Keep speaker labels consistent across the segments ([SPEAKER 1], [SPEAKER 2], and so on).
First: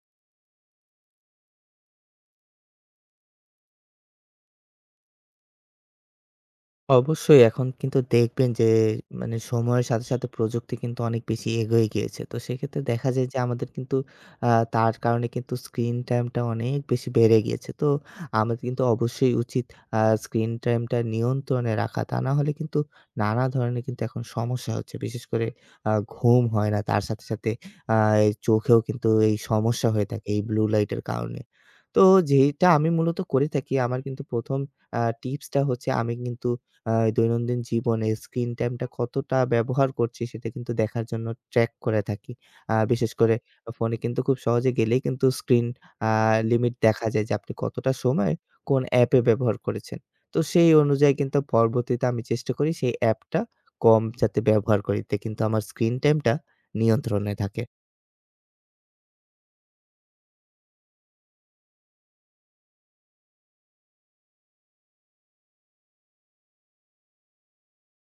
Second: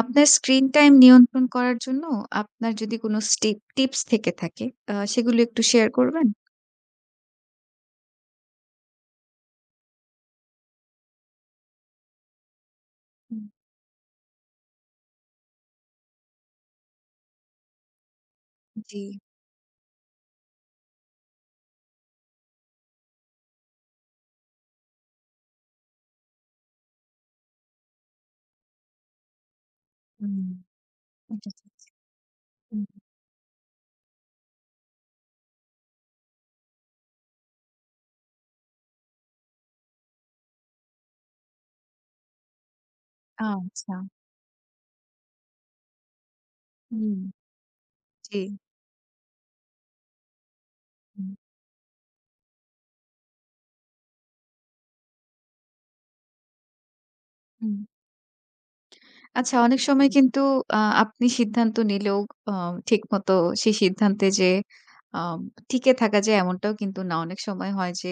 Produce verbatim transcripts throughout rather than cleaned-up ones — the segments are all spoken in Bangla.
[SPEAKER 1] আপনার স্ক্রিন টাইম নিয়ন্ত্রণ করার জন্য আপনার যদি কোনো স্টেপ টিপস থেকে থাকে, আ সেগুলো একটু শেয়ার করবেন?
[SPEAKER 2] অবশ্যই এখন কিন্তু দেখবেন যে মানে সময়ের সাথে, সাথে প্রযুক্তি কিন্তু অনেক বেশি এগিয়ে গিয়েছে। তো সেক্ষেত্রে দেখা যায় যে
[SPEAKER 1] হুম,
[SPEAKER 2] আমাদের কিন্তু আ তার কারণে কিন্তু স্ক্রিন টাইমটা অনেক বেশি বেড়ে গিয়েছে। তো আমাদের কিন্তু
[SPEAKER 1] জি,
[SPEAKER 2] অবশ্যই উচিত আ স্ক্রিন টাইমটা নিয়ন্ত্রণে রাখা। তা না হলে কিন্তু নানা ধরনের কিন্তু এখন সমস্যা হচ্ছে। বিশেষ করে আ ঘুম হয় না। তার সাথে, সাথে আ এই চোখেও কিন্তু এই সমস্যা হয়ে থাকে এই
[SPEAKER 1] হুম,
[SPEAKER 2] ব্লু লাইটের কারণে।
[SPEAKER 1] এটা ঠিক।
[SPEAKER 2] তো যেইটা
[SPEAKER 1] হুম।
[SPEAKER 2] আমি মূলত করে থাকি আমার কিন্তু ১ম আ টিপসটা হচ্ছে আমি কিন্তু আ দৈনন্দিন জীবনে স্ক্রিন টাইমটা কতটা ব্যবহার করছি সেটা কিন্তু দেখার জন্য ট্র্যাক করে থাকি। আ বিশেষ করে
[SPEAKER 1] আচ্ছা।
[SPEAKER 2] ফোনে কিন্তু খুব সহজে গেলেই কিন্তু স্ক্রিন আ লিমিট দেখা
[SPEAKER 1] হুম,
[SPEAKER 2] যায় যে আপনি কতটা সময়
[SPEAKER 1] জি।
[SPEAKER 2] কোন অ্যাপে ব্যবহার করেছেন। তো সেই অনুযায়ী
[SPEAKER 1] হুম,
[SPEAKER 2] কিন্তু পরবর্তীতে আমি চেষ্টা করি সেই অ্যাপটা কম যাতে ব্যবহার করি। এতে কিন্তু আমার স্ক্রিন টাইমটা নিয়ন্ত্রণে থাকে।
[SPEAKER 1] হুম। আচ্ছা, অনেক সময় হুম। কিন্তু আ আপনি সিদ্ধান্ত নিলেও আ ঠিকমতো সেই সিদ্ধান্তে যে আ টিকে থাকা যায়, এমনটাও কিন্তু না। অনেক সময় হয় যে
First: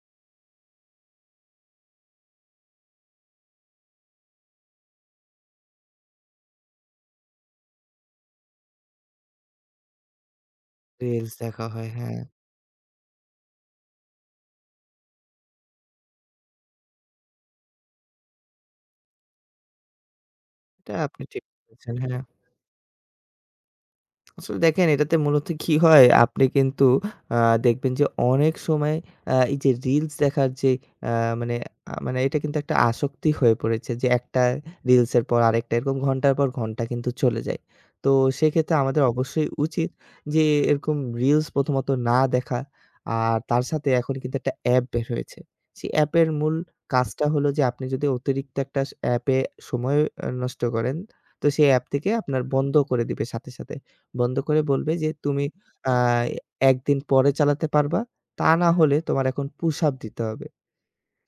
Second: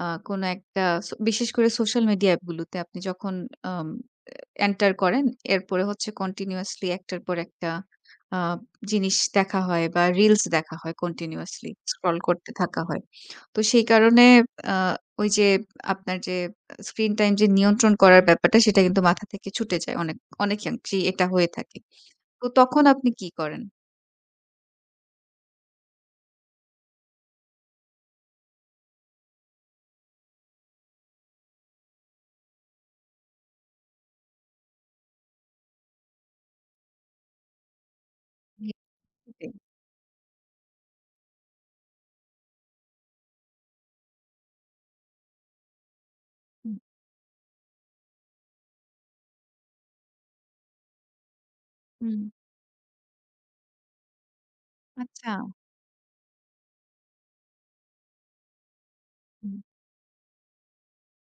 [SPEAKER 1] আ কোনো একটা, সো বিশেষ করে সোশ্যাল মিডিয়া অ্যাপগুলোতে আপনি যখন আম এন্টার করেন। এরপরে হচ্ছে কন্টিনিউয়াসলি একটার পর একটা আ জিনিস দেখা হয় বা রিলস দেখা হয়,
[SPEAKER 2] রিলস দেখা
[SPEAKER 1] কন্টিনিউয়াসলি
[SPEAKER 2] হয়,
[SPEAKER 1] স্ক্রল
[SPEAKER 2] হ্যাঁ।
[SPEAKER 1] করতে থাকা হয়। তো সেই কারণে আ ওই যে আপনার যে স্ক্রিন টাইম যে নিয়ন্ত্রণ করার ব্যাপারটা সেটা কিন্তু মাথা থেকে ছুটে যায়, অনেক
[SPEAKER 2] এটা
[SPEAKER 1] অনেকাংশেই
[SPEAKER 2] আপনি
[SPEAKER 1] এটা
[SPEAKER 2] ঠিক
[SPEAKER 1] হয়ে থাকে।
[SPEAKER 2] বলেছেন, হ্যাঁ।
[SPEAKER 1] তো তখন আপনি কি করেন?
[SPEAKER 2] আসলে দেখেন এটাতে মূলত কি হয়? আপনি কিন্তু আ দেখবেন যে অনেক সময় আ এই যে রিলস দেখার যে আ মানে আ মানে এটা কিন্তু একটা আসক্তি হয়ে পড়েছে যে একটা রিলসের পর আরেকটা এরকম ঘন্টার পর ঘন্টা কিন্তু চলে যায়। তো
[SPEAKER 1] জি,
[SPEAKER 2] সেক্ষেত্রে আমাদের অবশ্যই
[SPEAKER 1] সেটাই।
[SPEAKER 2] উচিত যে এরকম রিলস প্রথমত না দেখা। আর তার সাথে এখন কিন্তু একটা অ্যাপ বের হয়েছে। সেই অ্যাপের মূল
[SPEAKER 1] হুম,
[SPEAKER 2] কাজটা হলো যে আপনি যদি অতিরিক্ত একটা স অ্যাপে সময় আ নষ্ট করেন, তো সেই অ্যাপ থেকে
[SPEAKER 1] হুম।
[SPEAKER 2] আপনার বন্ধ করে দিবে সাথে, সাথে। বন্ধ করে বলবে যে,
[SPEAKER 1] আচ্ছা।
[SPEAKER 2] "তুমি আ এক দিন পরে চালাতে পারবা। তা না হলে তোমার এখন
[SPEAKER 1] হুম।
[SPEAKER 2] পুশ আপ দিতে হবে।"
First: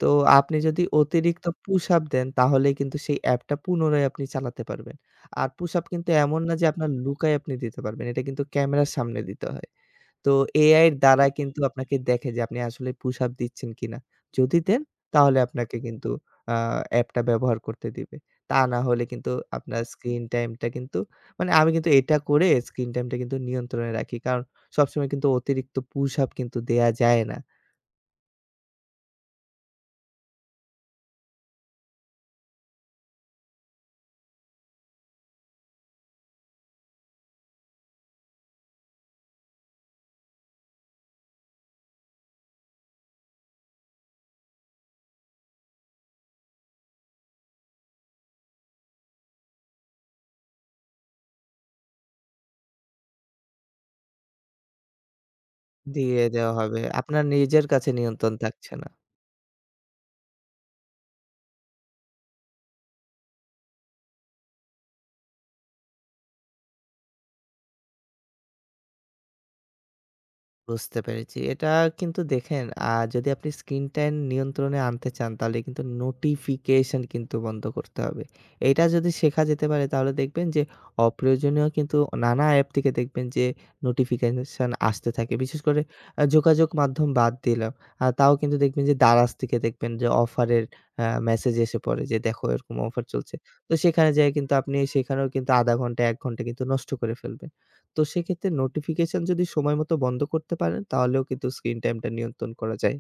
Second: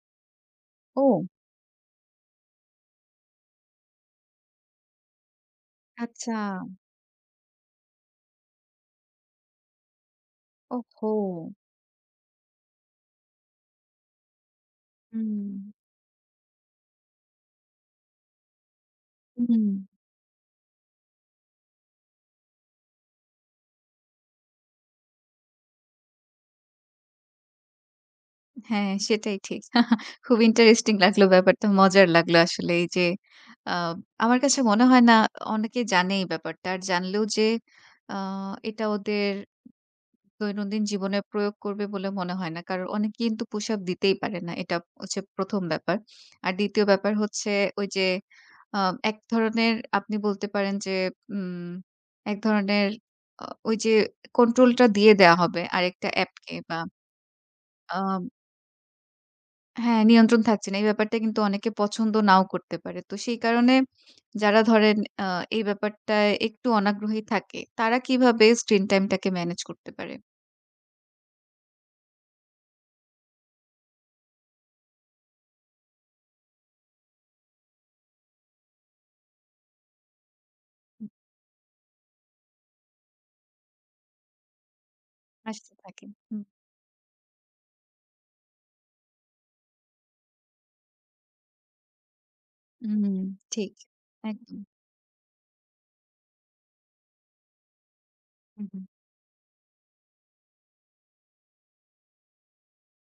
[SPEAKER 2] তো আপনি যদি
[SPEAKER 1] ও!
[SPEAKER 2] অতিরিক্ত পুশ আপ দেন তাহলেই কিন্তু সেই অ্যাপটা পুনরায় আপনি চালাতে পারবেন। আর পুশ আপ কিন্তু
[SPEAKER 1] আচ্ছা।
[SPEAKER 2] এমন না যে আপনার লুকায় আপনি দিতে পারবেন। এটা কিন্তু ক্যামেরার সামনে দিতে হয়। তো এ আই এর
[SPEAKER 1] ওহো!
[SPEAKER 2] দ্বারা কিন্তু আপনাকে দেখে যে আপনি আসলে পুশ আপ দিচ্ছেন কিনা। যদি দেন তাহলে
[SPEAKER 1] হুম,
[SPEAKER 2] আপনাকে কিন্তু আ অ্যাপটা ব্যবহার করতে দিবে। তা না হলে কিন্তু
[SPEAKER 1] হুম।
[SPEAKER 2] আপনার স্ক্রিন টাইমটা কিন্তু মানে আমি কিন্তু এটা করে স্ক্রিন টাইমটা কিন্তু নিয়ন্ত্রণে রাখি। কারণ সবসময় কিন্তু অতিরিক্ত পুশ আপ কিন্তু দেয়া যায় না।
[SPEAKER 1] হ্যাঁ, সেটাই ঠিক। খুব ইন্টারেস্টিং লাগলো ব্যাপারটা। মজার লাগলো আসলে এই যে আ আমার কাছে মনে হয় না অনেকে জানে এই ব্যাপারটা। আর জানলেও যে আ এটা ওদের দৈনন্দিন জীবনে প্রয়োগ করবে বলে মনে হয় না। কারণ অনেকে কিন্তু পুশ আপ দিতেই পারে না। এটা হচ্ছে প্রথম ব্যাপার। আর দ্বিতীয় ব্যাপার হচ্ছে ওই যে আ এক ধরনের, আপনি বলতে পারেন যে উম এক ধরনের, আ ওই যে কন্ট্রোলটা দিয়ে দেয়া হবে আরেকটা
[SPEAKER 2] দিয়ে দেওয়া
[SPEAKER 1] অ্যাপকে, বা
[SPEAKER 2] হবে। আপনার নিজের কাছে
[SPEAKER 1] আ
[SPEAKER 2] নিয়ন্ত্রণ থাকছে না।
[SPEAKER 1] হ্যাঁ, নিয়ন্ত্রণ থাকছে না। এই ব্যাপারটা কিন্তু অনেকে পছন্দ নাও করতে পারে। তো সেই কারণে যারা ধরেন আ এই ব্যাপারটায় একটু অনাগ্রহী থাকে, তারা কিভাবে স্ক্রিন টাইম টাকে মেনেজ করতে পারে?
[SPEAKER 2] বুঝতে পেরেছি। এটা কিন্তু দেখেন আ যদি আপনি স্ক্রিন টাইম নিয়ন্ত্রণে আনতে চান তাহলে কিন্তু নোটিফিকেশন কিন্তু বন্ধ করতে হবে। এইটা যদি শেখা যেতে পারে তাহলে দেখবেন যে অপ্রয়োজনীয় কিন্তু নানা অ্যাপ থেকে দেখবেন যে নোটিফিকেশন আসতে থাকে। বিশেষ
[SPEAKER 1] আসতে
[SPEAKER 2] করে
[SPEAKER 1] থাকে।
[SPEAKER 2] আ
[SPEAKER 1] হুম।
[SPEAKER 2] যোগাযোগ মাধ্যম বাদ দিলাম। আ তাও কিন্তু দেখবেন যে Daraz থেকে দেখবেন যে অফারের আ মেসেজ এসে পড়ে যে দেখো এরকম অফার
[SPEAKER 1] হুম,
[SPEAKER 2] চলছে। তো
[SPEAKER 1] ঠিক।
[SPEAKER 2] সেখানে যেয়ে কিন্তু
[SPEAKER 1] একদম।
[SPEAKER 2] আপনি সেখানেও কিন্তু আধা ঘন্টা এক ঘন্টা কিন্তু নষ্ট করে ফেলবেন। তো সেক্ষেত্রে
[SPEAKER 1] হুম, হুম।
[SPEAKER 2] নোটিফিকেশন যদি সময় মতো বন্ধ করতে পারেন, তাহলেও কিন্তু স্ক্রিন টাইমটা নিয়ন্ত্রণ করা যায়।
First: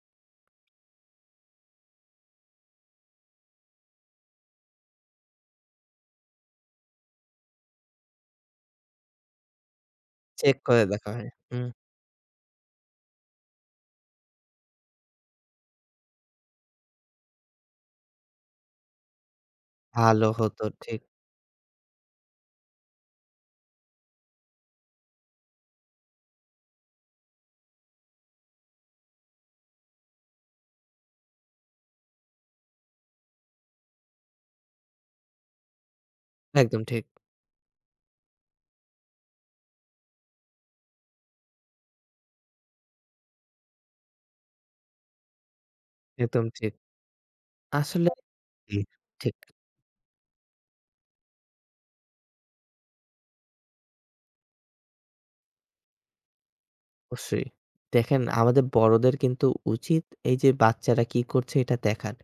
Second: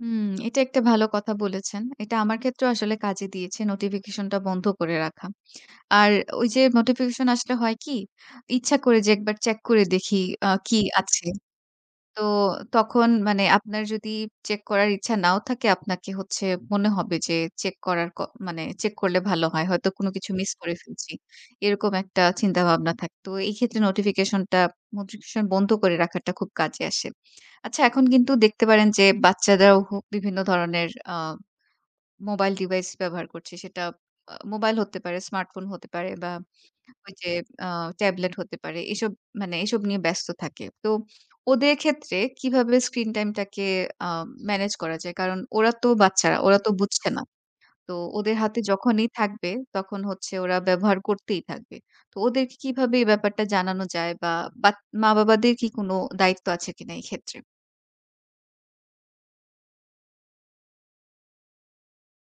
[SPEAKER 1] হুম, এটা একটা ভালো কথা বলেছেন। এটা আমার ক্ষেত্রেও আসলে কাজে দিয়েছে নোটিফিকেশনটা বন্ধ করে রাখা। আর ওই যে নোটিফিকেশন আসলে হয় কি? ইচ্ছা করে যে একবার চেক করে দেখি আ
[SPEAKER 2] চেক
[SPEAKER 1] কি
[SPEAKER 2] করে দেখা
[SPEAKER 1] আছে।
[SPEAKER 2] হয়। হুম,
[SPEAKER 1] তো তখন, মানে, আপনার যদি চেক করার ইচ্ছা নাও থাকে, আপনাকে হচ্ছে মনে হবে যে চেক করার ক মানে চেক করলে ভালো হয়। হয়তো কোনো
[SPEAKER 2] ভালো
[SPEAKER 1] কিছু মিস
[SPEAKER 2] হতো
[SPEAKER 1] করে
[SPEAKER 2] ঠিক।
[SPEAKER 1] ফেলছি। এরকম একটা চিন্তাভাবনা থাকে। তো এই ক্ষেত্রে নোটিফিকেশনটা নোটিফিকেশন বন্ধ করে রাখাটা খুব কাজে আসে। আচ্ছা, এখন কিন্তু দেখতে পারেন যে বাচ্চারাও হো বিভিন্ন ধরনের আ মোবাইল ডিভাইস ব্যবহার করছে। সেটা আ মোবাইল হতে পারে, স্মার্টফোন হতে পারে, বা
[SPEAKER 2] একদম ঠিক।
[SPEAKER 1] ওই যে আ ট্যাবলেট হতে পারে। এসব মানে এসব নিয়ে ব্যস্ত থাকে। তো ওদের ক্ষেত্রে কিভাবে স্ক্রিন টাইমটাকে আ ম্যানেজ করা যায়? কারণ ওরা তো বাচ্চারা,
[SPEAKER 2] একদম
[SPEAKER 1] ওরা তো
[SPEAKER 2] ঠিক।
[SPEAKER 1] বুঝছে না। তো
[SPEAKER 2] আসলে
[SPEAKER 1] ওদের হাতে
[SPEAKER 2] জি।
[SPEAKER 1] যখনই
[SPEAKER 2] ঠিক।
[SPEAKER 1] থাকবে তখন হচ্ছে ওরা ব্যবহার করতেই থাকবে। তো ওদেরকে কিভাবে এই ব্যাপারটা জানানো যায়, বা বাত মা-বাবাদের কি কোনো দায়িত্ব আছে কিনা এই ক্ষেত্রে?
[SPEAKER 2] অবশ্যই। দেখেন আমাদের বড়দের কিন্তু উচিত এই যে বাচ্চারা কি করছে এটা দেখান।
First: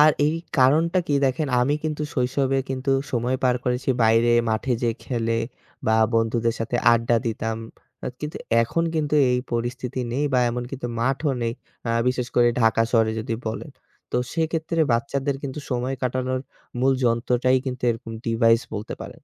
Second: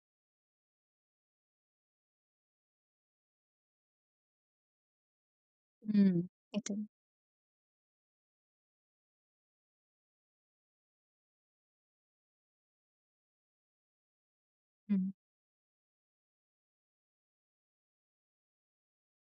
[SPEAKER 2] আর এই কারণটা কি দেখেন আমি কিন্তু শৈশবে কিন্তু সময় পার করেছি বাইরে মাঠে যেয়ে খেলে বা
[SPEAKER 1] হুম,
[SPEAKER 2] বন্ধুদের সাথে
[SPEAKER 1] এটাই।
[SPEAKER 2] আড্ডা দিতাম। আ কিন্তু এখন কিন্তু এই পরিস্থিতি নেই বা এমন কিন্তু মাঠও নেই। আ বিশেষ করে ঢাকা শহরে যদি বলেন। তো সেক্ষেত্রে
[SPEAKER 1] হুম।
[SPEAKER 2] বাচ্চাদের কিন্তু সময় কাটানোর মূল যন্ত্রটাই কিন্তু এরকম ডিভাইস বলতে পারেন।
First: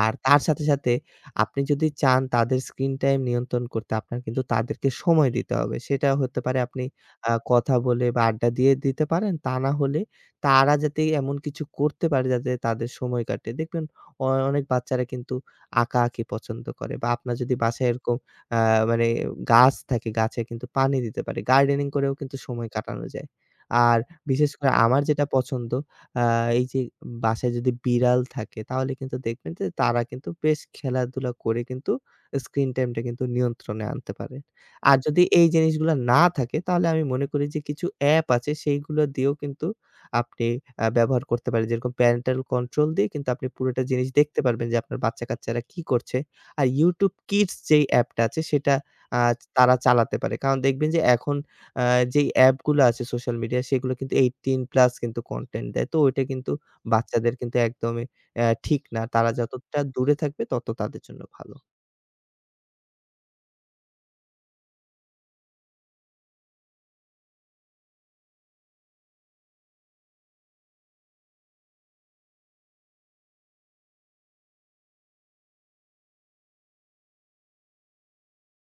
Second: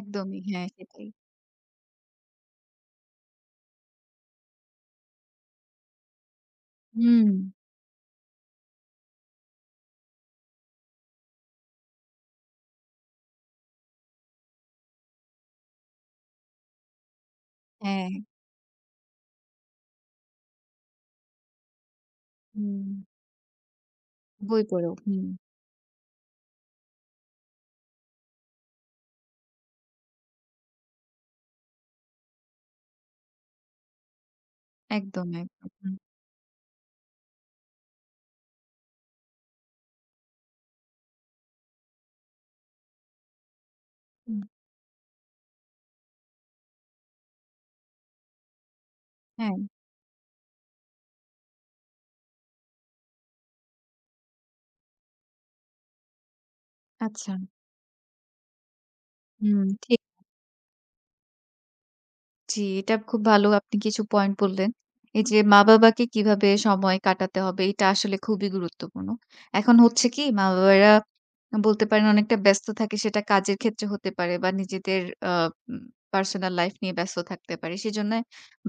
[SPEAKER 2] আর তার সাথে,
[SPEAKER 1] হ্যাঁ,
[SPEAKER 2] সাথে
[SPEAKER 1] সেটাই।
[SPEAKER 2] আপনি যদি চান তাদের স্ক্রিন টাইম নিয়ন্ত্রণ করতে, আপনার কিন্তু তাদেরকে সময় দিতে হবে। সেটা হতে পারে আপনি
[SPEAKER 1] হুম,
[SPEAKER 2] আ কথা বলে বা আড্ডা দিয়ে দিতে পারেন। তা না হলে তারা যাতে এমন কিছু করতে পারে যাতে তাদের সময় কাটে। দেখবেন অ অনেক বাচ্চারা কিন্তু আঁকাআঁকি পছন্দ করে বা আপনার যদি বাসায়
[SPEAKER 1] হ্যাঁ।
[SPEAKER 2] এরকম আ মানে গাছ থাকে, গাছে কিন্তু পানি দিতে পারে। গার্ডেনিং করেও কিন্তু সময়
[SPEAKER 1] হুম।
[SPEAKER 2] কাটানো যায়। আর বিশেষ
[SPEAKER 1] বই
[SPEAKER 2] করে
[SPEAKER 1] পড়ো।
[SPEAKER 2] আমার যেটা
[SPEAKER 1] হুম।
[SPEAKER 2] পছন্দ আ এই যে বাসায় যদি বিড়াল থাকে তাহলে কিন্তু দেখবেন যে তারা কিন্তু বেশ খেলাধুলা করে কিন্তু স্ক্রিন টাইমটা কিন্তু নিয়ন্ত্রণে আনতে পারে। আর যদি
[SPEAKER 1] একদম,
[SPEAKER 2] এই
[SPEAKER 1] একদম।
[SPEAKER 2] জিনিসগুলা
[SPEAKER 1] হুম,
[SPEAKER 2] না থাকে তাহলে আমি মনে করি যে কিছু অ্যাপ আছে সেইগুলো দিয়েও কিন্তু আপনি আ ব্যবহার করতে পারেন। যেরকম প্যারেন্টাল কন্ট্রোল দিয়ে কিন্তু আপনি পুরোটা জিনিস দেখতে
[SPEAKER 1] হুম।
[SPEAKER 2] পারবেন যে আপনার বাচ্চা-কাচ্চারা কি করছে। আর YouTube Kids যেই অ্যাপটা আছে সেটা আ
[SPEAKER 1] হ্যাঁ,
[SPEAKER 2] তারা চালাতে পারে। কারণ দেখবেন যে এখন আ যেই অ্যাপগুলো আছে সোশ্যাল মিডিয়া সেগুলো কিন্তু আঠারো প্লাস কিন্তু কনটেন্ট দেয়। তো ওইটা কিন্তু
[SPEAKER 1] আচ্ছা।
[SPEAKER 2] বাচ্চাদের কিন্তু একদমই অ্যা ঠিক না। তারা
[SPEAKER 1] হুম,
[SPEAKER 2] যতটা
[SPEAKER 1] ঠিক।
[SPEAKER 2] দূরে থাকবে তত তাদের জন্য ভালো।
[SPEAKER 1] জি, এটা খুব ভালো, আপনি কিছু পয়েন্ট বললেন। এই যে মা-বাবাকে কিভাবে সময় কাটাতে হবে, এটা আসলে খুবই গুরুত্বপূর্ণ। এখন হচ্ছে কি, মা-বাবারা বলতে পারেন অনেকটা ব্যস্ত থাকে, সেটা কাজের ক্ষেত্রে হতে পারে বা নিজেদের আ উম পার্সোনাল লাইফ নিয়ে ব্যস্ত থাকতে পারে। সেজন্য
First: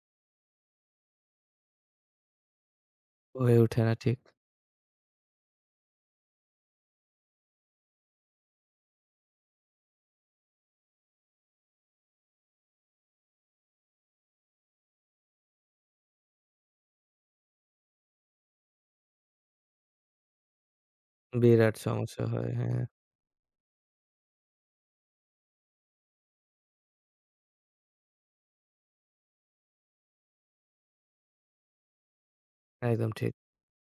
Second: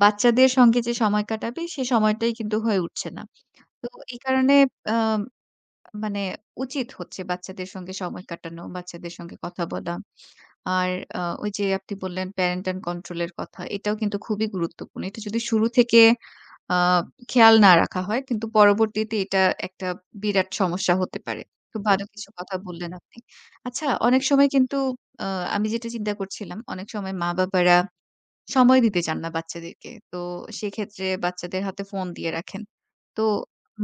[SPEAKER 1] বাচ্চাদের সঙ্গে যে সময় কাটাবে সে সময়টাই কিন্তু হয়ে উঠছে না।
[SPEAKER 2] হয়ে ওঠে
[SPEAKER 1] তো
[SPEAKER 2] না ঠিক।
[SPEAKER 1] এই কারণে আ মানে উচিত হচ্ছে বাচ্চাদের সঙ্গে সময় কাটানো, বাচ্চাদের সঙ্গে কথা বলা। আর আ ওই যে আপনি বললেন প্যারেন্টাল কন্ট্রোল এর কথা, এটাও কিন্তু খুবই গুরুত্বপূর্ণ। এটা যদি শুরু থেকে আ খেয়াল না রাখা হয়, কিন্তু পরবর্তীতে এটা একটা বিরাট সমস্যা হতে পারে।
[SPEAKER 2] বিরাট
[SPEAKER 1] খুব হুম। ভালো
[SPEAKER 2] সমস্যা
[SPEAKER 1] কিছু
[SPEAKER 2] হয়।
[SPEAKER 1] কথা
[SPEAKER 2] হ্যাঁ,
[SPEAKER 1] বললেন আপনি। আচ্ছা, অনেক সময় কিন্তু আ আমি যেটা চিন্তা করছিলাম, অনেক সময় মা-বাবারা সময় দিতে চান না বাচ্চাদেরকে। তো সেক্ষেত্রে বাচ্চাদের হাতে ফোন দিয়ে রাখেন।
[SPEAKER 2] একদম
[SPEAKER 1] তো
[SPEAKER 2] ঠিক।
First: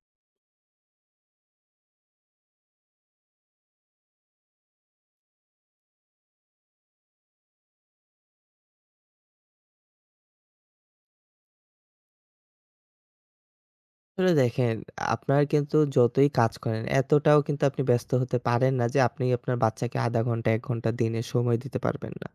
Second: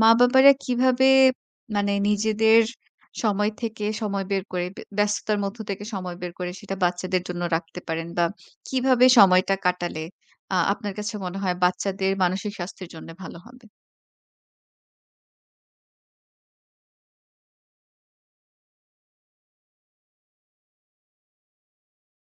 [SPEAKER 1] মা-বাবারা কিভাবে, মানে, নিজেদের সময় থেকে সময় বের করে, বে ব্যস্ততার মধ্য থেকে সময় বের করে সেটা বাচ্চাদের জন্য রাখতে পারেন, বা কিভাবে সময়টা কাটালে আ আপনার কাছে মনে হয় বাচ্চাদের মানসিক স্বাস্থ্যের জন্য ভালো হবে?
[SPEAKER 2] আসলে দেখেন, আপনার কিন্তু যতই কাজ করেন এতটাও কিন্তু আপনি ব্যস্ত হতে পারেন না যে আপনি আপনার বাচ্চাকে আধা ঘন্টা এক ঘন্টা দিনে সময় দিতে পারবেন না।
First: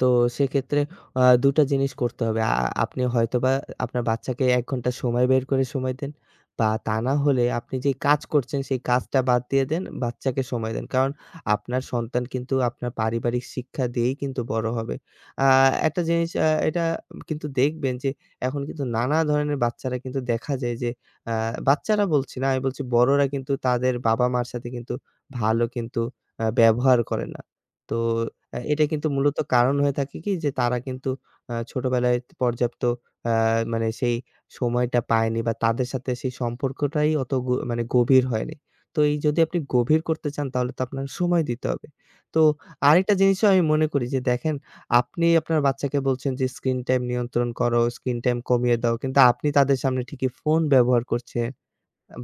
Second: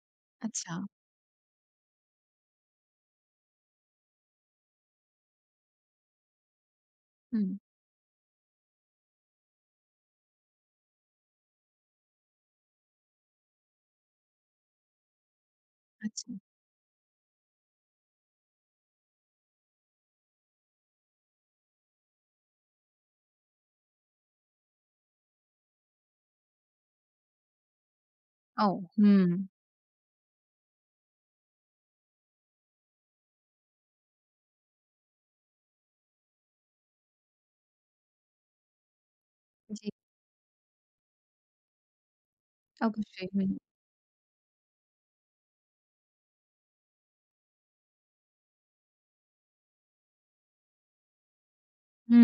[SPEAKER 2] তো
[SPEAKER 1] আচ্ছা।
[SPEAKER 2] সেক্ষেত্রে আ দুই টা জিনিস করতে হবে। আ আপনি হয়তোবা আপনার বাচ্চাকে এক ঘন্টা সময় বের করে সময় দেন বা তা না হলে
[SPEAKER 1] হুম।
[SPEAKER 2] আপনি যে কাজ করছেন সেই কাজটা বাদ দিয়ে দেন, বাচ্চাকে সময় দেন। কারণ আপনার সন্তান কিন্তু আপনার পারিবারিক শিক্ষা দিয়েই কিন্তু বড় হবে। আ একটা
[SPEAKER 1] আচ্ছা।
[SPEAKER 2] জিনিস আ এটা কিন্তু দেখবেন যে এখন কিন্তু নানা ধরনের বাচ্চারা কিন্তু দেখা যায় যে আ বাচ্চারা বলছি না, আমি বলছি বড়রা কিন্তু তাদের বাবা-মার সাথে কিন্তু ভালো কিন্তু আ ব্যবহার করে না। তো আ
[SPEAKER 1] ও,
[SPEAKER 2] এটা কিন্তু
[SPEAKER 1] হুম।
[SPEAKER 2] মূলত কারণ হয়ে থাকে কি যে তারা কিন্তু আ ছোটবেলায় পর্যাপ্ত আ মানে সেই সময়টা পায়নি বা তাদের সাথে সেই সম্পর্কটাই অত গ মানে গভীর হয়নি। তো এই যদি আপনি
[SPEAKER 1] জি,
[SPEAKER 2] গভীর করতে চান তাহলে তো আপনার সময় দিতে হবে। তো আরেকটা
[SPEAKER 1] অবশ্যই।
[SPEAKER 2] জিনিসও
[SPEAKER 1] হুম।
[SPEAKER 2] আমি মনে করি যে দেখেন আপনি আপনার বাচ্চাকে বলছেন যে স্ক্রিন টাইম নিয়ন্ত্রণ করো, স্ক্রিন টাইম কমিয়ে দাও। কিন্তু আপনি তাদের সামনে ঠিকই ফোন ব্যবহার করছেন।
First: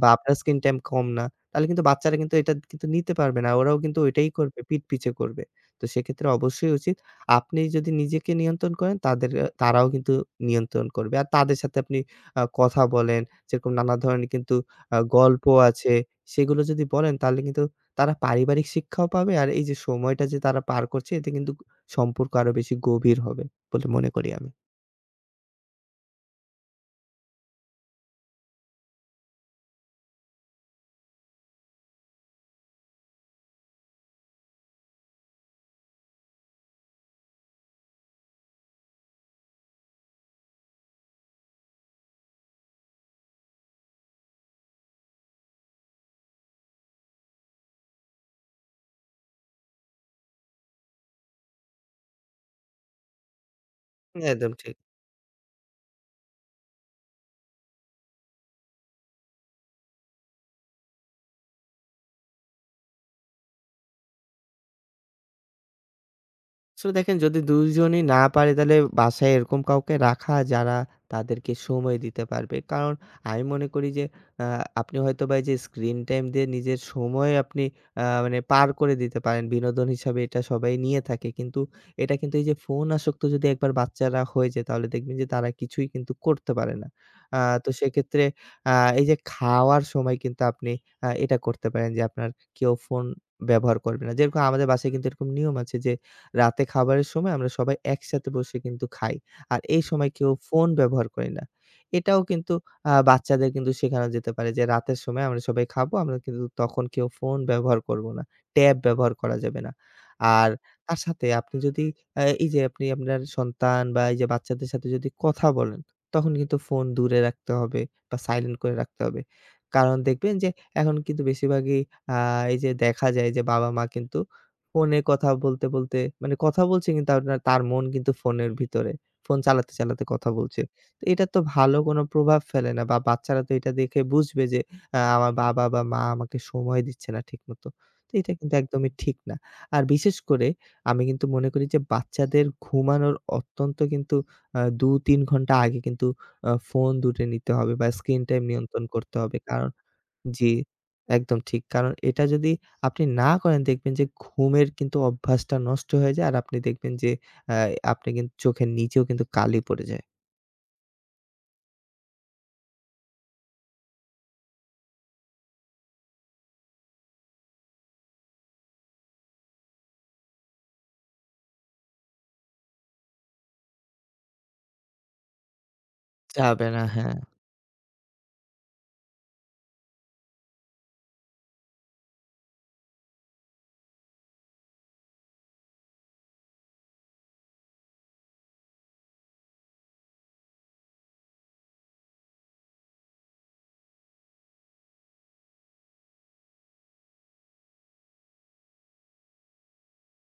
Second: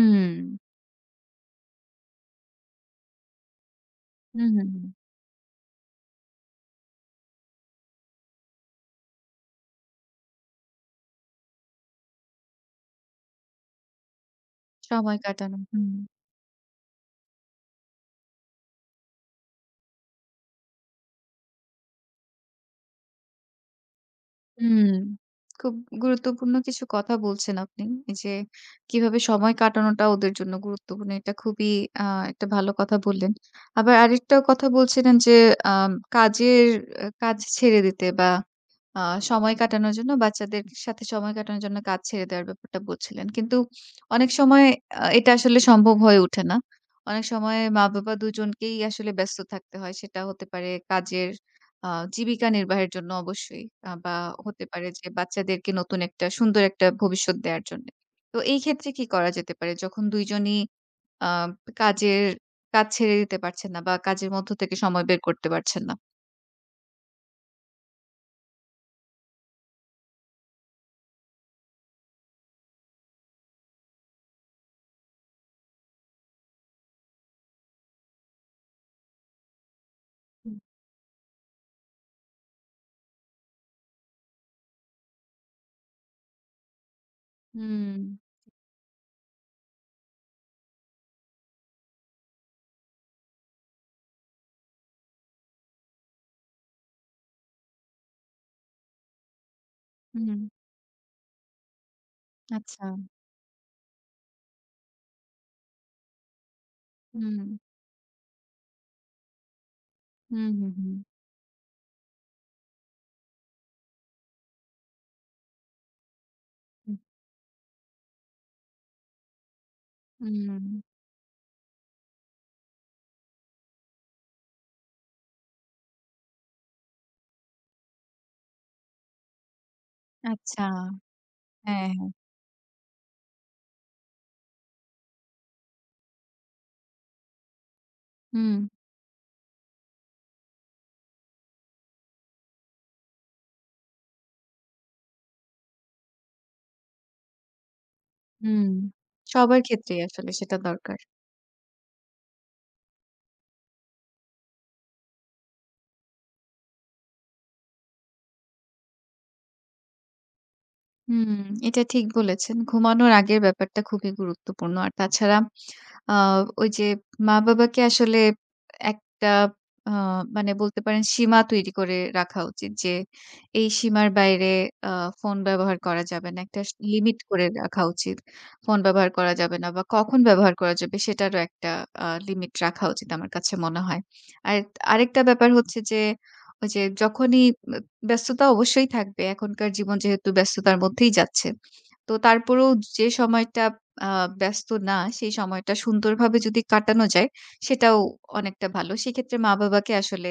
[SPEAKER 2] বা আপনার স্ক্রিন টাইম কম না, তাহলে কিন্তু বাচ্চারা কিন্তু এটা কিন্তু নিতে পারবে না। ওরাও কিন্তু ওইটাই
[SPEAKER 1] হুম,
[SPEAKER 2] করবে,
[SPEAKER 1] হুম,
[SPEAKER 2] পিঠ
[SPEAKER 1] হুম।
[SPEAKER 2] পিছে করবে। তো সেক্ষেত্রে অবশ্যই উচিত আপনি যদি নিজেকে নিয়ন্ত্রণ করেন তাদের আ তারাও কিন্তু নিয়ন্ত্রণ করবে। আর তাদের সাথে আপনি আ কথা বলেন, যেরকম নানা ধরনের কিন্তু আ
[SPEAKER 1] সময়
[SPEAKER 2] গল্প
[SPEAKER 1] কাটানো। হুম।
[SPEAKER 2] আছে, সেগুলো যদি বলেন তাহলে কিন্তু তারা পারিবারিক শিক্ষাও পাবে। আর এই যে সময়টা যে তারা পার করছে এতে কিন্তু সম্পর্ক আরো বেশি গভীর হবে বলে মনে করি আমি।
[SPEAKER 1] হুম, খুব গুরুত্বপূর্ণ কিছু কথা বলছেন আপনি। এই যে কিভাবে সময় কাটানোটা ওদের জন্য গুরুত্বপূর্ণ, এটা খুবই আ একটা ভালো কথা বললেন। আবার আরেকটা কথা বলছিলেন যে, আম কাজের আ কাজ ছেড়ে দিতে, বা আ সময় কাটানোর জন্য, বাচ্চাদের সাথে সময় কাটানোর জন্য কাজ ছেড়ে দেওয়ার ব্যাপারটা বলছিলেন। কিন্তু অনেক সময় আ এটা আসলে সম্ভব হয়ে ওঠে না। অনেক সময় মা-বাবা দুজনকেই আসলে ব্যস্ত থাকতে হয়। সেটা হতে পারে কাজের, আ জীবিকা নির্বাহের জন্য অবশ্যই, আ বা
[SPEAKER 2] একদম
[SPEAKER 1] হতে
[SPEAKER 2] ঠিক।
[SPEAKER 1] পারে যে বাচ্চাদেরকে নতুন একটা সুন্দর একটা ভবিষ্যৎ দেয়ার জন্য। তো এই ক্ষেত্রে কি করা যেতে পারে? যখন দুইজনই আ কাজের কাজ ছেড়ে দিতে পারছেন না বা কাজের মধ্য থেকে সময় বের করতে পারছেন না?
[SPEAKER 2] আসলে দেখেন যদি দুজনই না পারে তাহলে বাসায় এরকম কাউকে রাখা যারা তাদেরকে সময় দিতে পারবে। কারণ আমি মনে করি যে আ আপনি হয়তোবা এই যে স্ক্রিন টাইম দিয়ে নিজের সময় আপনি আ মানে পার করে দিতে পারেন। বিনোদন হিসাবে এটা সবাই নিয়ে থাকে। কিন্তু এটা কিন্তু এই যে ফোন আসক্ত যদি একবার বাচ্চারা হয়ে যায় তাহলে দেখবেন যে তারা কিছুই কিন্তু করতে পারে না। আ তো
[SPEAKER 1] হুম,
[SPEAKER 2] সেক্ষেত্রে আ এই যে খাওয়ার সময় কিন্তু আপনি আ এটা করতে পারেন যে আপনার কেউ ফোন ব্যবহার করবে না। যেরকম আমাদের বাসায় কিন্তু এরকম নিয়ম আছে যে রাতে খাবারের সময় আমরা সবাই একসাথে বসে কিন্তু খাই। আর এই সময় কেউ
[SPEAKER 1] হুম,
[SPEAKER 2] ফোন ব্যবহার করি না। এটাও কিন্তু
[SPEAKER 1] আচ্ছা।
[SPEAKER 2] আ বাচ্চাদের কিন্তু শেখানো যেতে পারে যে রাতের সময় আমরা সবাই খাবো। আমরা কিন্তু তখন কেউ ফোন
[SPEAKER 1] হুম,
[SPEAKER 2] ব্যবহার করব না। ট্যাব ব্যবহার করা যাবে না।
[SPEAKER 1] হুম,
[SPEAKER 2] আর
[SPEAKER 1] হুম,
[SPEAKER 2] তার সাথে আপনি যদি আ এই যে আপনি আপনার সন্তান বা এই যে বাচ্চাদের সাথে যদি কথা বলেন, তখন কিন্তু ফোন
[SPEAKER 1] হুম,
[SPEAKER 2] দূরে রাখতে হবে বা সাইলেন্ট করে রাখতে হবে। কারণ দেখবেন
[SPEAKER 1] হুম,
[SPEAKER 2] যে
[SPEAKER 1] হুম।
[SPEAKER 2] এখন কিন্তু বেশিরভাগই আ এই যে দেখা যায় যে বাবা-মা কিন্তু ফোনে কথা বলতে, বলতে মানে কথা বলছি কিন্তু আপনার তার মন কিন্তু ফোনের ভিতরে। ফোন চালাতে, চালাতে কথা বলছে।
[SPEAKER 1] আচ্ছা,
[SPEAKER 2] তো এটা তো ভালো
[SPEAKER 1] হ্যাঁ,
[SPEAKER 2] কোনো
[SPEAKER 1] হ্যাঁ।
[SPEAKER 2] প্রভাব ফেলে না বা বাচ্চারা তো এটা দেখে বুঝবে যে আ আমার বাবা বা মা আমাকে সময় দিচ্ছে না ঠিকমতো। তো এটা কিন্তু
[SPEAKER 1] হুম,
[SPEAKER 2] একদমই ঠিক না। আর বিশেষ করে আমি কিন্তু মনে করি যে বাচ্চাদের ঘুমানোর অত্যন্ত কিন্তু আ দুই তিন ঘন্টা আগে কিন্তু আ ফোন দূরে নিতে হবে বা স্ক্রিন টাইম
[SPEAKER 1] হুম।
[SPEAKER 2] নিয়ন্ত্রণ করতে হবে।
[SPEAKER 1] সবার
[SPEAKER 2] কারণ
[SPEAKER 1] ক্ষেত্রেই আসলে
[SPEAKER 2] জি,
[SPEAKER 1] সেটা দরকার।
[SPEAKER 2] একদম ঠিক। কারণ এটা যদি আপনি না করেন দেখবেন যে ঘুমের কিন্তু অভ্যাসটা নষ্ট হয়ে যায়। আর আপনি দেখবেন যে আ আপনি কিন্তু চোখের নিচেও কিন্তু কালি পড়ে যায়।
[SPEAKER 1] হুম, এটা ঠিক বলেছেন। ঘুমানোর আগের ব্যাপারটা খুবই গুরুত্বপূর্ণ। আর তাছাড়া, আ ওই যে মা-বাবাকে আসলে একটা, আ মানে, বলতে পারেন সীমা তৈরি করে রাখা উচিত যে, এই সীমার বাইরে আ ফোন ব্যবহার করা যাবে না। একটা
[SPEAKER 2] যাবে
[SPEAKER 1] স
[SPEAKER 2] না, হ্যাঁ।
[SPEAKER 1] লিমিট করে রাখা উচিত। ফোন ব্যবহার করা যাবে না, বা কখন ব্যবহার করা যাবে সেটারও একটা আ লিমিট রাখা উচিত আমার কাছে মনে হয়। আর আরেকটা ব্যাপার হচ্ছে যে, ওই যে যখনই ব ব্যস্ততা অবশ্যই থাকবে। এখনকার জীবন যেহেতু ব্যস্ততার মধ্যেই যাচ্ছে। তো তারপরেও যে সময়টা আ ব্যস্ত না, সেই সময়টা সুন্দরভাবে যদি কাটানো যায়, সেটাও অনেকটা ভালো। সেক্ষেত্রে মা-বাবাকে আসলে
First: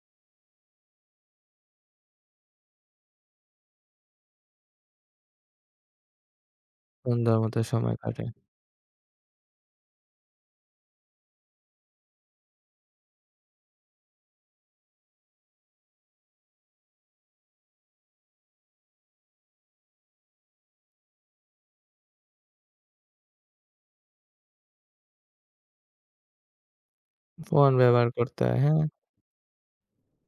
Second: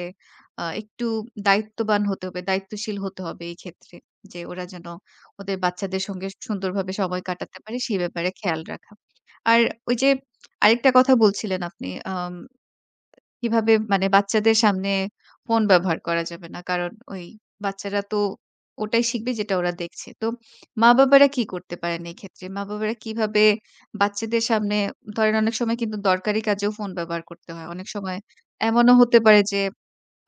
[SPEAKER 1] আ একটু দায়িত্ববান হতে হবে, দায়িত্বশীল হতে হবে এই ক্ষেত্রে। যে ওরা যেন ওদের বাচ্চাদের সঙ্গে সুন্দরভাবে সময়
[SPEAKER 2] সুন্দর মতো
[SPEAKER 1] কাটাতে পারে,
[SPEAKER 2] সময়
[SPEAKER 1] সেই
[SPEAKER 2] কাটে।
[SPEAKER 1] ব্যাপারে খেয়াল রাখা। আর ওই যে আরেকটা কথা বলছিলেন আপনি, আম কিভাবে, মানে, বাচ্চাদের সামনে ফোন ব্যবহার করা যাবে না। কারণ ওই বাচ্চারা তো ওটাই শিখবে যেটা ওরা দেখছে। তো মা-বাবারা কি করতে পারেন এই ক্ষেত্রে? মা-বাবারা কিভাবে বাচ্চাদের সামনে, ধরেন অনেক সময় কিন্তু দরকারি কাজেও ফোন ব্যবহার করতে হয়।
[SPEAKER 2] ফোন
[SPEAKER 1] অনেক
[SPEAKER 2] ব্যবহার
[SPEAKER 1] সময়
[SPEAKER 2] করতে হয়, হ্যাঁ।
[SPEAKER 1] এমনও হতে পারে যে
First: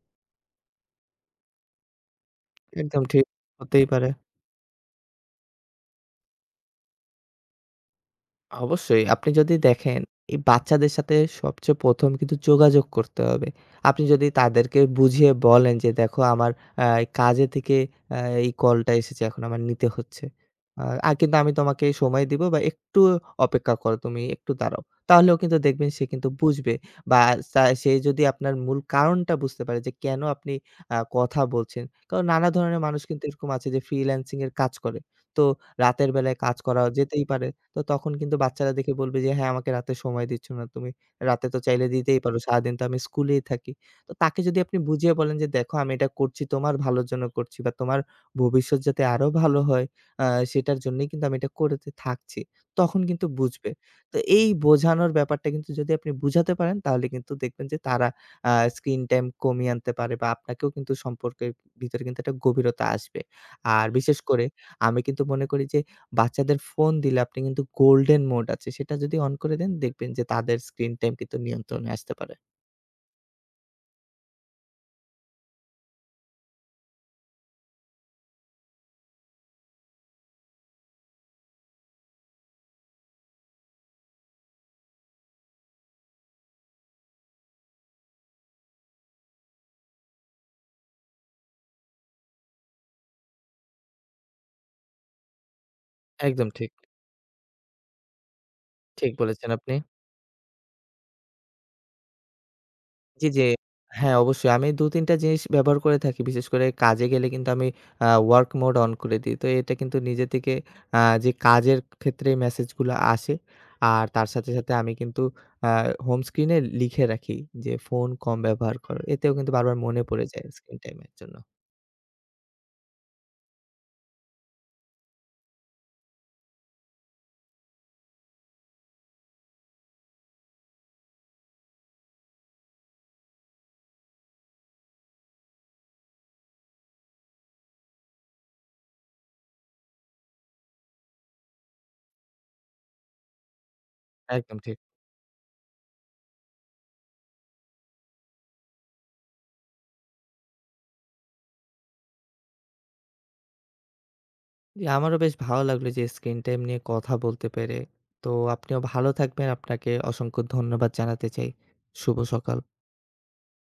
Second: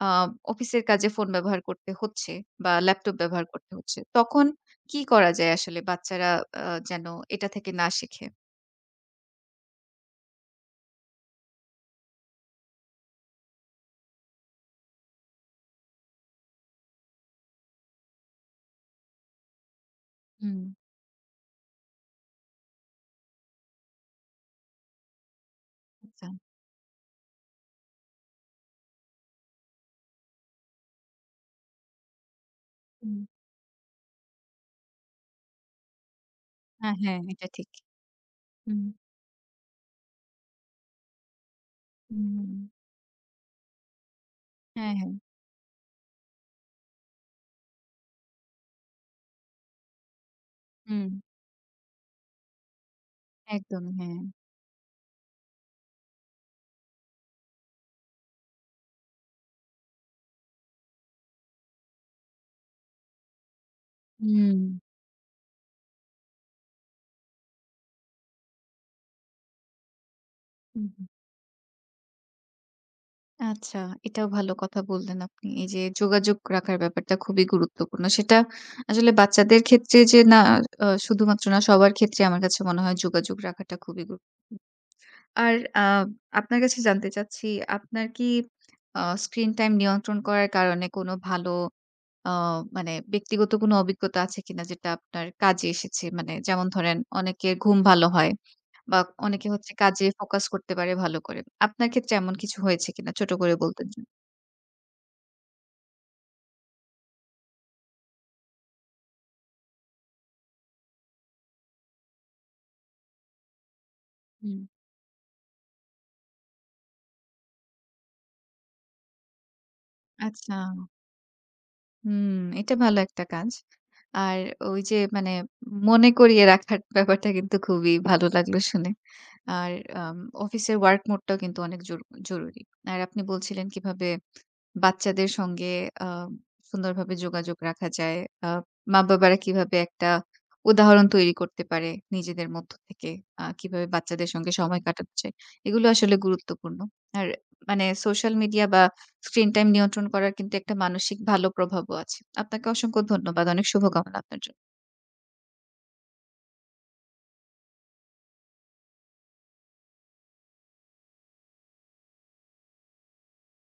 [SPEAKER 1] আ অফিসের কাজে ফোন ব্যবহার করতে হচ্ছে বা
[SPEAKER 2] একদম
[SPEAKER 1] ল্যাপটপ
[SPEAKER 2] ঠিক।
[SPEAKER 1] ব্যবহার করতে
[SPEAKER 2] হতেই
[SPEAKER 1] হচ্ছে।
[SPEAKER 2] পারে।
[SPEAKER 1] তখন কি করা যায় আসলে বাচ্চারা আ যেন এটা থেকে না শিখে?
[SPEAKER 2] অবশ্যই। আপনি যদি দেখেন, এই বাচ্চাদের সাথে সবচেয়ে ১ম কিন্তু যোগাযোগ করতে হবে। আপনি যদি তাদেরকে বুঝিয়ে বলেন যে, "দেখো আমার আ কাজে থেকে আ এই কলটা এসেছে, এখন আমার নিতে হচ্ছে।
[SPEAKER 1] হুম,
[SPEAKER 2] আ আ কিন্তু আমি তোমাকে সময় দিব বা একটু অপেক্ষা করো তুমি, একটু দাঁড়াও।" তাহলেও কিন্তু দেখবেন সে
[SPEAKER 1] আচ্ছা।
[SPEAKER 2] কিন্তু বুঝবে বা সা সে যদি আপনার মূল কারণটা বুঝতে পারে যে, কেন আপনি আ কথা বলছেন। কারণ নানা ধরনের মানুষ
[SPEAKER 1] হুম।
[SPEAKER 2] কিন্তু এরকম আছে যে, ফ্রিল্যান্সিং এর কাজ করে। তো রাতের বেলায় কাজ করা
[SPEAKER 1] হ্যাঁ, হ্যাঁ,
[SPEAKER 2] যেতেই
[SPEAKER 1] এটা
[SPEAKER 2] পারে।
[SPEAKER 1] ঠিক।
[SPEAKER 2] তো তখন কিন্তু বাচ্চারা
[SPEAKER 1] হুম,
[SPEAKER 2] দেখে বলবে যে, "হ্যাঁ, আমাকে রাতে সময় দিচ্ছ না তুমি। রাতে তো চাইলে দিতেই
[SPEAKER 1] হুম,
[SPEAKER 2] পারো।
[SPEAKER 1] হুম।
[SPEAKER 2] সারাদিন তো আমি স্কুলেই থাকি।" তো তাকে যদি আপনি
[SPEAKER 1] হ্যাঁ,
[SPEAKER 2] বুঝিয়ে
[SPEAKER 1] হ্যাঁ।
[SPEAKER 2] বলেন যে, "দেখো আমি এটা করছি তোমার ভালোর জন্য করছি বা তোমার ভবিষ্যৎ যাতে আরো ভালো হয় আ সেটার জন্যই
[SPEAKER 1] হুম,
[SPEAKER 2] কিন্তু আমি এটা করতে থাকছি।" তখন কিন্তু বুঝবে।
[SPEAKER 1] একদম, হ্যাঁ।
[SPEAKER 2] তো এই বোঝানোর ব্যাপারটা কিন্তু যদি আপনি বুঝাতে পারেন তাহলে কিন্তু দেখবেন যে তারা আ স্ক্রিন টাইম কমিয়ে আনতে পারে বা আপনাকেও কিন্তু সম্পর্কের ভিতরে কিন্তু একটা গভীরতা আসবে। আর বিশেষ করে
[SPEAKER 1] হুম,
[SPEAKER 2] আমি কিন্তু মনে করি যে বাচ্চাদের ফোন দিলে আপনি কিন্তু গোল্ডেন মোড আছে, সেটা যদি অন করে দেন দেখবেন যে তাদের
[SPEAKER 1] হুম,
[SPEAKER 2] স্ক্রিন
[SPEAKER 1] হুম।
[SPEAKER 2] টাইম কিন্তু নিয়ন্ত্রণে আসতে পারে।
[SPEAKER 1] আচ্ছা, এটাও ভালো কথা বললেন আপনি। এই যে যোগাযোগ রাখার ব্যাপারটা খুবই গুরুত্বপূর্ণ। সেটা আসলে বাচ্চাদের ক্ষেত্রে যে না, আ শুধুমাত্র না, সবার ক্ষেত্রে আমার কাছে মনে হয় যোগাযোগ রাখাটা খুবই গুরু আর আ আপনার কাছে জানতে চাচ্ছি, আপনার কি আ স্ক্রিন টাইম নিয়ন্ত্রণ করার কারণে কোনো ভালো, আ মানে ব্যক্তিগত কোনো অভিজ্ঞতা আছে কিনা যেটা আপনার কাজে এসেছে? মানে
[SPEAKER 2] একদম
[SPEAKER 1] যেমন
[SPEAKER 2] ঠিক।
[SPEAKER 1] ধরেন অনেকের ঘুম ভালো হয়। বা
[SPEAKER 2] ঠিক
[SPEAKER 1] অনেকে
[SPEAKER 2] বলেছেন
[SPEAKER 1] হচ্ছে
[SPEAKER 2] আপনি।
[SPEAKER 1] কাজে ফোকাস করতে পারে ভালো করে। আপনার ক্ষেত্রে এমন কিছু হয়েছে কিনা?
[SPEAKER 2] জি,
[SPEAKER 1] ছোট
[SPEAKER 2] জি।
[SPEAKER 1] করে বলতেন যদি।
[SPEAKER 2] হ্যাঁ, অবশ্যই। আমি দুই তিন টা জিনিস ব্যবহার করে থাকি। বিশেষ করে কাজে গেলে কিন্তু আমি আ ওয়ার্ক মোড অন করে দিই। তো এটা কিন্তু নিজে থেকে আ যে কাজের ক্ষেত্রে মেসেজগুলো আসে আর তার সাথে,
[SPEAKER 1] হুম।
[SPEAKER 2] সাথে আমি কিন্তু আ হোম স্ক্রিনে লিখে রাখি যে ফোন কম ব্যবহার করো। এতেও কিন্তু বারবার মনে পড়ে যায়
[SPEAKER 1] আচ্ছা।
[SPEAKER 2] স্ক্রিন টাইম এর জন্য।
[SPEAKER 1] হুম, এটা ভালো একটা কাজ। আর ওই যে, মানে, মনে করিয়ে রাখার ব্যাপারটা কিন্তু খুবই ভালো লাগলো শুনে। আর আম অফিসের ওয়ার্ক মোডটাও কিন্তু অনেক জরু জরুরি। আর আপনি বলছিলেন কিভাবে বাচ্চাদের সঙ্গে আ সুন্দরভাবে যোগাযোগ রাখা যায়। আ মা-বাবারা কিভাবে একটা উদাহরণ তৈরি করতে পারে নিজেদের মধ্য থেকে, আ কিভাবে বাচ্চাদের সঙ্গে
[SPEAKER 2] একদম ঠিক।
[SPEAKER 1] সময় কাটাতে চায়। এগুলো আসলে গুরুত্বপূর্ণ। আর মানে সোশ্যাল মিডিয়া বা স্ক্রিন টাইম নিয়ন্ত্রণ করার কিন্তু একটা মানসিক ভালো প্রভাবও আছে। আপনাকে অসংখ্য ধন্যবাদ। অনেক শুভকামনা আপনার জন্য।
[SPEAKER 2] জি, আমারও বেশ ভালো লাগলো যে স্ক্রিন টাইম নিয়ে কথা বলতে পেরে। তো আপনিও ভালো থাকবেন। আপনাকে অসংখ্য ধন্যবাদ জানাতে চাই। শুভ সকাল।